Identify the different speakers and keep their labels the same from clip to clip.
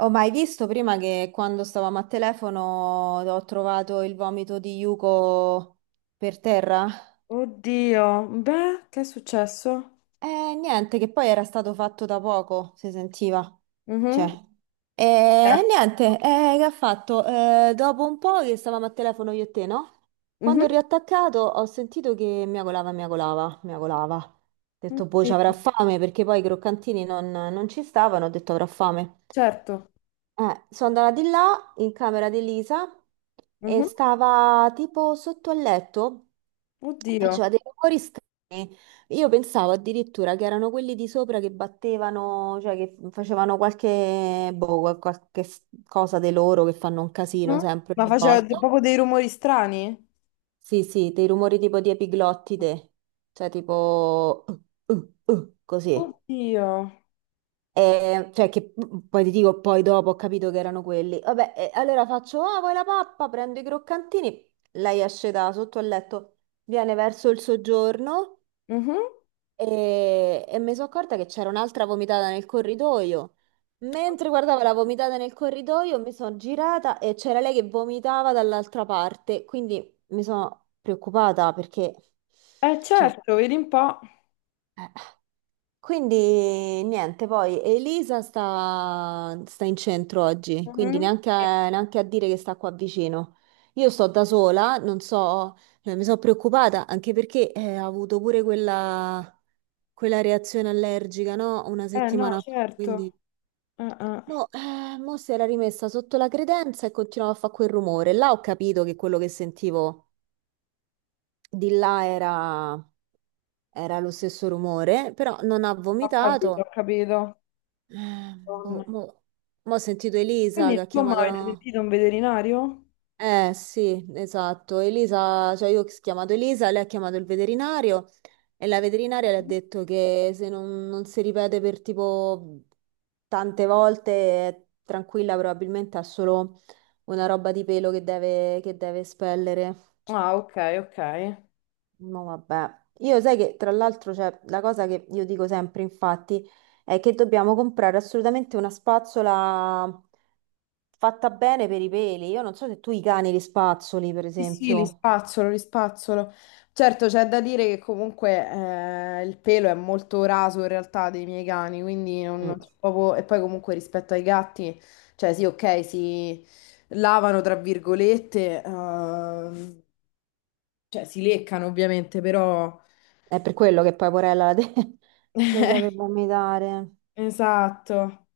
Speaker 1: Ho mai visto prima che quando stavamo a telefono ho trovato il vomito di Yuko per terra?
Speaker 2: Oddio, beh, che è successo?
Speaker 1: Niente, che poi era stato fatto da poco, si sentiva. Cioè,
Speaker 2: Mhm. Era-
Speaker 1: niente, che ha fatto? Dopo un po' che stavamo a telefono io e te, no? Quando
Speaker 2: mhm.
Speaker 1: ho riattaccato ho sentito che miagolava, miagolava, miagolava. Ho detto, boh, ci avrà
Speaker 2: Oddio.
Speaker 1: fame, perché poi i croccantini non ci stavano, ho detto avrà fame.
Speaker 2: Certo.
Speaker 1: Sono andata di là in camera di Lisa e
Speaker 2: Mhm.
Speaker 1: stava tipo sotto al letto,
Speaker 2: Oddio.
Speaker 1: faceva dei rumori strani. Io pensavo addirittura che erano quelli di sopra che battevano, cioè che facevano qualche, boh, qualche cosa di loro che fanno un casino
Speaker 2: Mhm.
Speaker 1: sempre
Speaker 2: Ma
Speaker 1: ogni
Speaker 2: faceva
Speaker 1: volta.
Speaker 2: proprio dei rumori strani?
Speaker 1: Sì, sì, dei rumori tipo di epiglottide, cioè tipo uh, così.
Speaker 2: Oddio.
Speaker 1: Cioè che poi ti dico, poi dopo ho capito che erano quelli. Vabbè, allora faccio, ah, vuoi la pappa? Prendo i croccantini. Lei esce da sotto al letto, viene verso il soggiorno
Speaker 2: Mhm.
Speaker 1: e mi sono accorta che c'era un'altra vomitata nel corridoio. Mentre guardavo la vomitata nel corridoio, mi sono girata e c'era lei che vomitava dall'altra parte. Quindi mi sono preoccupata perché, cioè,
Speaker 2: Certo, vedi un po'.
Speaker 1: eh, Quindi niente, poi Elisa sta in centro oggi, quindi
Speaker 2: Mhm.
Speaker 1: neanche
Speaker 2: Sì.
Speaker 1: a, neanche a dire che sta qua vicino. Io sto da sola, non so, mi sono preoccupata anche perché ha avuto pure quella reazione allergica, no? Una
Speaker 2: No,
Speaker 1: settimana fa, quindi
Speaker 2: certo. Eh, eh,
Speaker 1: mo si era rimessa sotto la credenza e continuava a fare quel rumore. Là ho capito che quello che sentivo di là era lo stesso rumore, però non ha
Speaker 2: Ho capito, ho
Speaker 1: vomitato.
Speaker 2: capito.
Speaker 1: Eh, boh,
Speaker 2: Madonna.
Speaker 1: mo, mo ho sentito Elisa che
Speaker 2: Quindi,
Speaker 1: ha
Speaker 2: insomma,
Speaker 1: chiamato
Speaker 2: avete
Speaker 1: la...
Speaker 2: sentito un veterinario?
Speaker 1: Eh sì, esatto, Elisa, cioè io ho chiamato Elisa, lei ha chiamato il veterinario e la veterinaria le ha detto che se non si ripete per tipo tante volte è tranquilla, probabilmente ha solo una roba di pelo che deve espellere.
Speaker 2: Ah, ok, ok.
Speaker 1: No, vabbè. Io sai che tra l'altro c'è la cosa che io dico sempre, infatti, è che dobbiamo comprare assolutamente una spazzola fatta bene per i peli. Io non so se tu i cani li spazzoli, per
Speaker 2: Sì, sì, li
Speaker 1: esempio.
Speaker 2: spazzolo, li spazzolo. Certo, c'è da dire che comunque il pelo è molto raso in realtà dei miei cani, quindi non
Speaker 1: Mm.
Speaker 2: c'è proprio. E poi comunque rispetto ai gatti, cioè sì, ok, si lavano tra virgolette, cioè si leccano ovviamente, però.
Speaker 1: È per quello che poi Porella lo deve vomitare.
Speaker 2: Esatto.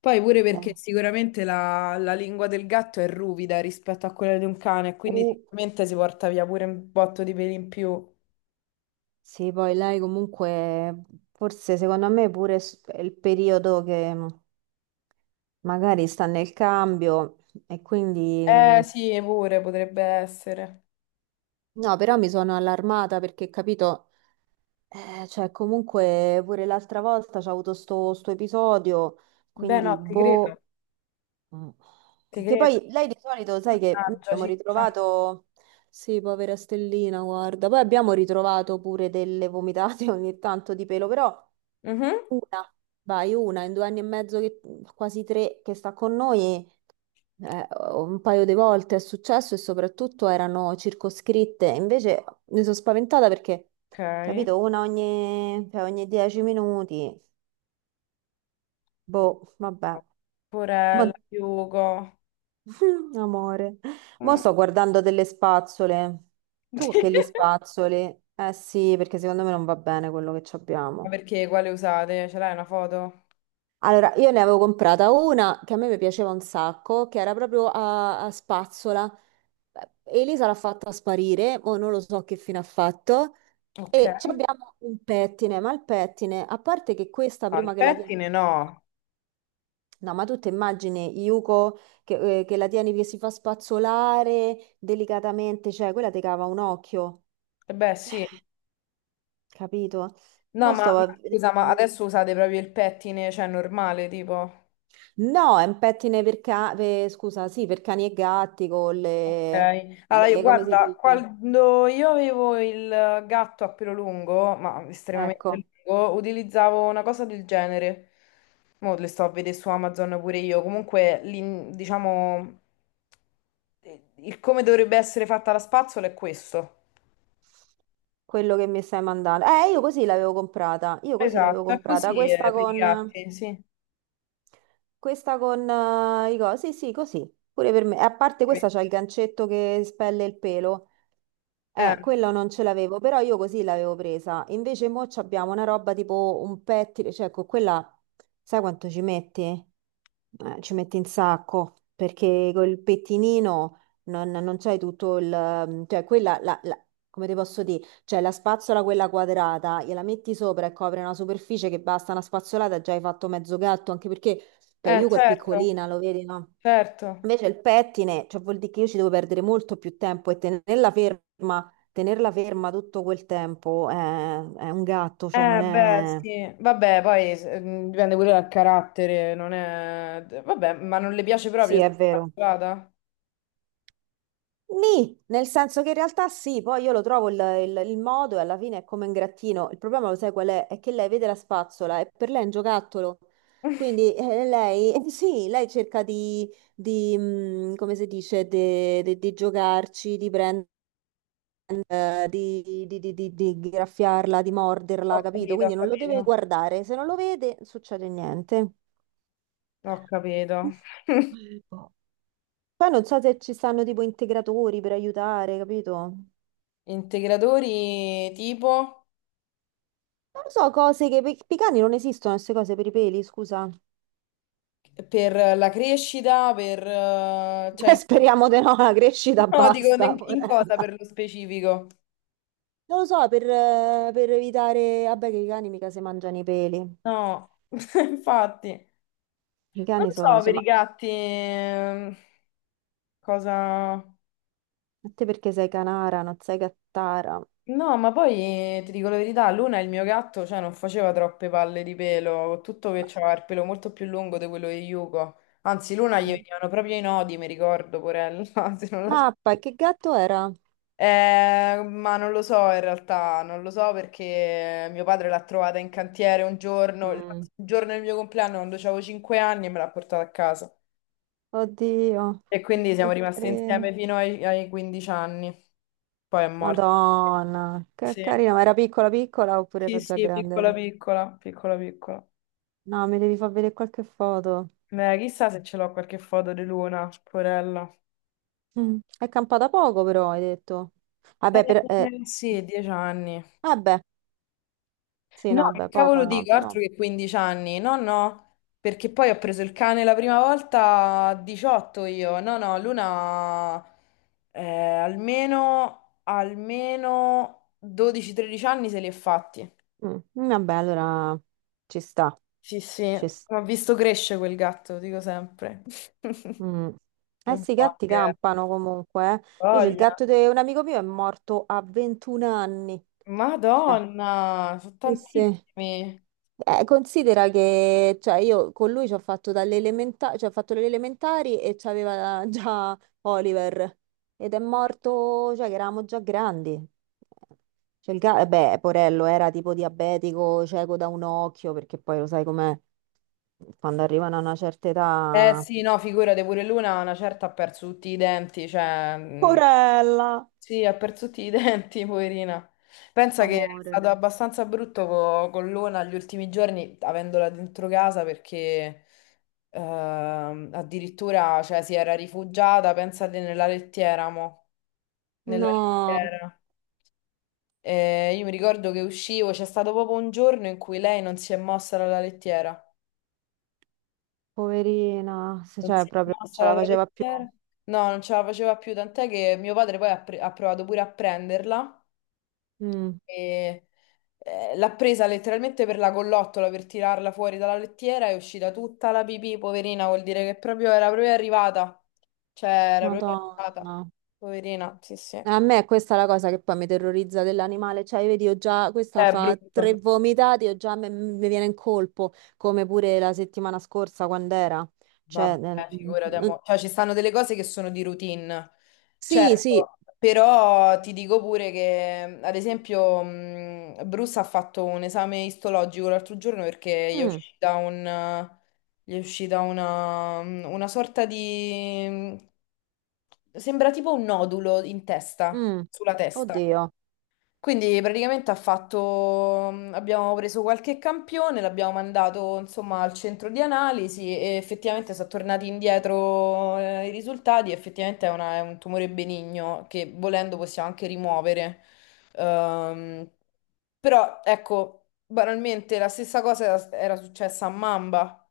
Speaker 2: Poi pure perché
Speaker 1: Eh.
Speaker 2: sicuramente la lingua del gatto è ruvida rispetto a quella di un cane, quindi
Speaker 1: Uh,
Speaker 2: sicuramente si porta via pure un botto di peli in più.
Speaker 1: sì, poi lei comunque, forse secondo me pure è il periodo che magari sta nel cambio e
Speaker 2: Eh
Speaker 1: quindi...
Speaker 2: sì, pure potrebbe essere.
Speaker 1: No, però mi sono allarmata perché, capito, cioè comunque pure l'altra volta c'è avuto sto episodio,
Speaker 2: Beh,
Speaker 1: quindi
Speaker 2: no, ti credo,
Speaker 1: boh. Mm.
Speaker 2: ti
Speaker 1: Che
Speaker 2: credo.
Speaker 1: poi lei di solito, sai che noi
Speaker 2: Mannaggia,
Speaker 1: abbiamo
Speaker 2: ciccia.
Speaker 1: ritrovato, sì, povera Stellina, guarda, poi abbiamo ritrovato pure delle vomitate ogni tanto di pelo, però
Speaker 2: Mhm.
Speaker 1: una, vai, una in 2 anni e mezzo, quasi tre, che sta con noi, un paio di volte è successo e soprattutto erano circoscritte. Invece mi sono spaventata perché,
Speaker 2: Ok.
Speaker 1: capito, una ogni, cioè ogni 10 minuti. Boh, vabbè.
Speaker 2: Porella,
Speaker 1: Ma-
Speaker 2: Hugo.
Speaker 1: Amore. Mo
Speaker 2: Mm.
Speaker 1: sto guardando delle spazzole. Tu che li spazzoli? Eh sì, perché secondo me non va bene quello che ci
Speaker 2: Ma
Speaker 1: abbiamo.
Speaker 2: perché quale usate? Ce l'hai una foto?
Speaker 1: Allora, io ne avevo comprata una che a me mi piaceva un sacco, che era proprio a spazzola. Elisa l'ha fatta sparire, o non lo so che fine ha fatto.
Speaker 2: Ok.
Speaker 1: E ci abbiamo un pettine, ma il pettine, a parte che questa
Speaker 2: No, il
Speaker 1: prima che la tieni,
Speaker 2: pettine no.
Speaker 1: no, ma tu ti immagini Yuko che la tieni che si fa spazzolare delicatamente, cioè quella ti cava un occhio,
Speaker 2: Eh, beh, sì.
Speaker 1: capito?
Speaker 2: No,
Speaker 1: Mo
Speaker 2: ma,
Speaker 1: stavo
Speaker 2: ma
Speaker 1: a vedere.
Speaker 2: scusa, ma adesso usate proprio il pettine, cioè normale, tipo.
Speaker 1: No, è un pettine per, scusa, sì, per cani e gatti con
Speaker 2: Ok,
Speaker 1: le,
Speaker 2: allora
Speaker 1: come si
Speaker 2: guarda,
Speaker 1: dice?
Speaker 2: quando io avevo il gatto a pelo lungo, ma estremamente
Speaker 1: Ecco,
Speaker 2: lungo, utilizzavo una cosa del genere. Mo' le sto a vedere su Amazon pure io. Comunque, diciamo, il come dovrebbe essere fatta la spazzola è questo.
Speaker 1: quello che mi stai mandando. Io così l'avevo comprata, io così l'avevo
Speaker 2: Esatto, è
Speaker 1: comprata,
Speaker 2: così
Speaker 1: questa
Speaker 2: per i
Speaker 1: con...
Speaker 2: gatti, sì.
Speaker 1: Questa con i cosi, sì, sì, così, pure per me. E a parte
Speaker 2: Eh,
Speaker 1: questa c'ha il gancetto che spelle il pelo. Quella non ce l'avevo, però io così l'avevo presa. Invece mo abbiamo una roba tipo un pettine, cioè con quella, sai quanto ci metti? Ci metti un sacco perché col pettinino non c'hai tutto il... Cioè quella, come ti posso dire, cioè la spazzola quella quadrata, gliela metti sopra e copre una superficie che basta una spazzolata e già hai fatto mezzo gatto, anche perché cioè,
Speaker 2: eh,
Speaker 1: Yuko è
Speaker 2: certo,
Speaker 1: piccolina, lo vedi, no?
Speaker 2: certo.
Speaker 1: Invece il pettine, cioè vuol dire che io ci devo perdere molto più tempo e tenerla ferma tutto quel tempo è un gatto, cioè non
Speaker 2: Beh,
Speaker 1: è...
Speaker 2: sì, vabbè, poi dipende pure dal carattere, non è. Vabbè, ma non le piace proprio
Speaker 1: Sì, è
Speaker 2: essere
Speaker 1: vero.
Speaker 2: incastrata?
Speaker 1: Nì, nel senso che in realtà sì, poi io lo trovo il modo e alla fine è come un grattino. Il problema lo sai qual è? È che lei vede la spazzola e per lei è un giocattolo. Quindi lei, sì, lei cerca di, come si dice, di giocarci, di prendere, di graffiarla, di
Speaker 2: Ho
Speaker 1: morderla, capito?
Speaker 2: capito, ho
Speaker 1: Quindi non lo deve
Speaker 2: capito,
Speaker 1: guardare. Se non lo vede, non succede niente.
Speaker 2: ho capito.
Speaker 1: Boh. Poi non so se ci stanno tipo integratori per aiutare, capito?
Speaker 2: Integratori tipo
Speaker 1: Non lo so, cose che per i cani non esistono, queste cose per i peli, scusa.
Speaker 2: per la crescita, per. Cioè,
Speaker 1: Beh, speriamo di no, la crescita
Speaker 2: no, dico
Speaker 1: basta,
Speaker 2: in cosa
Speaker 1: porella.
Speaker 2: per lo specifico?
Speaker 1: Non lo so, per evitare... Vabbè, che i cani mica si mangiano i peli.
Speaker 2: No, infatti, non
Speaker 1: I cani sono...
Speaker 2: so per
Speaker 1: Ma
Speaker 2: i gatti cosa.
Speaker 1: a te perché sei canara, non sei cattara?
Speaker 2: No, ma poi ti dico la verità, Luna, il mio gatto, cioè, non faceva troppe palle di pelo, con tutto che
Speaker 1: Ma,
Speaker 2: c'aveva il pelo molto più lungo di quello di Yuko. Anzi, Luna gli
Speaker 1: Eh.
Speaker 2: venivano proprio i nodi, mi ricordo, porella, se non la- sp-
Speaker 1: mappa, e che gatto era?
Speaker 2: Ma non lo so in realtà, non lo so perché mio padre l'ha trovata in cantiere un giorno, il
Speaker 1: Mm.
Speaker 2: giorno del mio compleanno, quando avevo 5 anni, e me l'ha portata a casa.
Speaker 1: Oddio,
Speaker 2: E quindi siamo
Speaker 1: che
Speaker 2: rimasti
Speaker 1: carino.
Speaker 2: insieme fino ai 15 anni. Poi è morto.
Speaker 1: Madonna, che
Speaker 2: Sì.
Speaker 1: carina. Ma era piccola piccola oppure
Speaker 2: Sì,
Speaker 1: era già
Speaker 2: sì, piccola
Speaker 1: grande?
Speaker 2: piccola, piccola piccola.
Speaker 1: No, mi devi far vedere qualche foto.
Speaker 2: Ma chissà se ce l'ho qualche foto di Luna, porella.
Speaker 1: Mm. È campata poco però, hai detto. Vabbè,
Speaker 2: Eh, sì, 10 anni.
Speaker 1: vabbè, sì,
Speaker 2: No,
Speaker 1: no,
Speaker 2: che
Speaker 1: vabbè, poco
Speaker 2: cavolo
Speaker 1: no,
Speaker 2: dico,
Speaker 1: però.
Speaker 2: altro che 15 anni. No, no, perché poi ho preso il cane la prima volta a 18 io. No, no, Luna almeno, almeno 12-13 anni se li è fatti.
Speaker 1: Mm. Vabbè, allora ci sta,
Speaker 2: Sì, sì,
Speaker 1: ci sta.
Speaker 2: ho visto cresce quel gatto, dico sempre.
Speaker 1: Mm.
Speaker 2: Che
Speaker 1: Eh sì, i
Speaker 2: buono
Speaker 1: gatti
Speaker 2: che è.
Speaker 1: campano comunque. Invece il
Speaker 2: Voglia.
Speaker 1: gatto di un amico mio è morto a 21 anni. Cioè,
Speaker 2: Madonna, sono
Speaker 1: sì, sì.
Speaker 2: tantissimi.
Speaker 1: Considera che cioè, io con lui ci ho fatto dalle cioè, ho fatto le elementari e c'aveva già Oliver ed è morto, cioè che eravamo già grandi. Cioè, beh, Porello era tipo diabetico, cieco da un occhio, perché poi lo sai com'è, quando arrivano a una certa
Speaker 2: Eh
Speaker 1: età...
Speaker 2: sì, no, figurati, pure Luna una certa ha perso tutti i denti, cioè,
Speaker 1: Porella!
Speaker 2: sì, ha perso tutti i denti, poverina. Pensa che è
Speaker 1: Amore.
Speaker 2: stato abbastanza brutto con Luna gli ultimi giorni, avendola dentro casa, perché addirittura, cioè, si era rifugiata, pensate, nella lettiera, mo, nella
Speaker 1: No,
Speaker 2: lettiera. E io mi ricordo che uscivo, c'è stato proprio un giorno in cui lei non si è mossa dalla lettiera.
Speaker 1: poverina,
Speaker 2: Non
Speaker 1: cioè
Speaker 2: si è
Speaker 1: proprio non
Speaker 2: mossa
Speaker 1: ce la
Speaker 2: la
Speaker 1: faceva più.
Speaker 2: lettiera? No, non ce la faceva più, tant'è che mio padre poi ha provato pure a prenderla
Speaker 1: Mm,
Speaker 2: e l'ha presa letteralmente per la collottola per tirarla fuori dalla lettiera, è uscita tutta la pipì, poverina, vuol dire che proprio era proprio arrivata. Cioè, era proprio
Speaker 1: Madonna.
Speaker 2: arrivata. Poverina, sì, sì.
Speaker 1: A me questa è la cosa che poi mi terrorizza dell'animale, cioè vedi, ho già, questa
Speaker 2: È
Speaker 1: fa tre
Speaker 2: brutto.
Speaker 1: vomitati, ho già, mi viene in colpo, come pure la settimana scorsa quando era. Cioè,
Speaker 2: Vabbè, figurati, amore. Cioè, ci stanno delle cose che sono di routine,
Speaker 1: sì, sì,
Speaker 2: certo, però ti dico pure che, ad esempio, Bruce ha fatto un esame istologico l'altro giorno perché
Speaker 1: Mm,
Speaker 2: gli è uscita una sorta di. Sembra tipo un nodulo in testa,
Speaker 1: mm.
Speaker 2: sulla testa.
Speaker 1: Oddio.
Speaker 2: Quindi praticamente ha fatto, abbiamo preso qualche campione, l'abbiamo mandato insomma al centro di analisi e effettivamente sono tornati indietro i risultati, effettivamente è, è un tumore benigno che volendo possiamo anche rimuovere. Ehm, però ecco, banalmente la stessa cosa era successa a Mamba,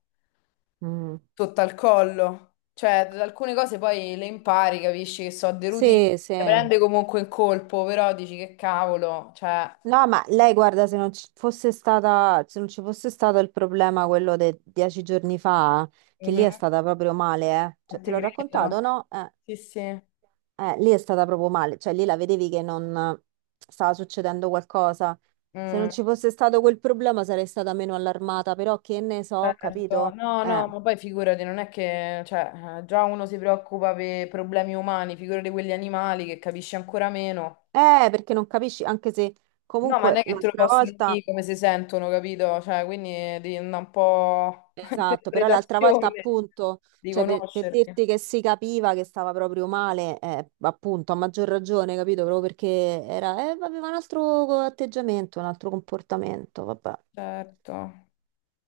Speaker 1: Mm.
Speaker 2: sotto al collo, cioè alcune cose poi le impari, capisci che so, deruti,
Speaker 1: Sì, sì.
Speaker 2: le prende comunque in colpo, però dici che cavolo, cioè.
Speaker 1: No, ma lei guarda, se non ci fosse stata, se non ci fosse stato il problema quello dei 10 giorni fa, che lì è stata proprio male, eh.
Speaker 2: A
Speaker 1: Cioè, te
Speaker 2: te
Speaker 1: l'ho
Speaker 2: credo.
Speaker 1: raccontato, no?
Speaker 2: Sì, sì.
Speaker 1: Lì è stata proprio male, cioè lì la vedevi che non stava succedendo qualcosa. Se non
Speaker 2: Mm.
Speaker 1: ci fosse stato quel problema sarei stata meno allarmata, però che ne so,
Speaker 2: Certo.
Speaker 1: capito?
Speaker 2: No,
Speaker 1: Eh,
Speaker 2: no, ma poi figurati, non è che, cioè, già uno si preoccupa per problemi umani, figurati quelli animali che capisci ancora meno.
Speaker 1: Perché non capisci, anche se
Speaker 2: No, ma non
Speaker 1: comunque
Speaker 2: è che te lo
Speaker 1: l'altra
Speaker 2: possono
Speaker 1: volta,
Speaker 2: dire come si sentono, capito? Cioè, quindi devi andare un po' a
Speaker 1: esatto, però l'altra volta
Speaker 2: interpretazione
Speaker 1: appunto,
Speaker 2: di
Speaker 1: cioè per
Speaker 2: conoscerti.
Speaker 1: dirti che si capiva che stava proprio male, appunto, a maggior ragione, capito? Proprio perché aveva un altro atteggiamento, un altro comportamento, vabbè.
Speaker 2: Certo,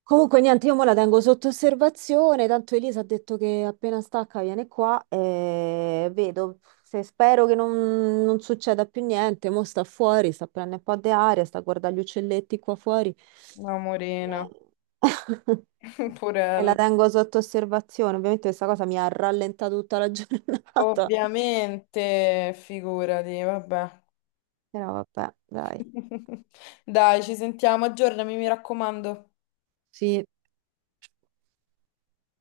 Speaker 1: Comunque niente, io mo la tengo sotto osservazione, tanto Elisa ha detto che appena stacca viene qua e vedo, se spero che non succeda più niente, mo sta fuori, sta prendendo un po' di aria, sta a guardare gli uccelletti qua fuori.
Speaker 2: amorina,
Speaker 1: Eh. E la
Speaker 2: purella.
Speaker 1: tengo sotto osservazione. Ovviamente questa cosa mi ha rallentato tutta la giornata,
Speaker 2: Ovviamente, figurati, vabbè.
Speaker 1: però vabbè, dai.
Speaker 2: Dai, ci sentiamo, aggiornami, mi raccomando.
Speaker 1: Sì,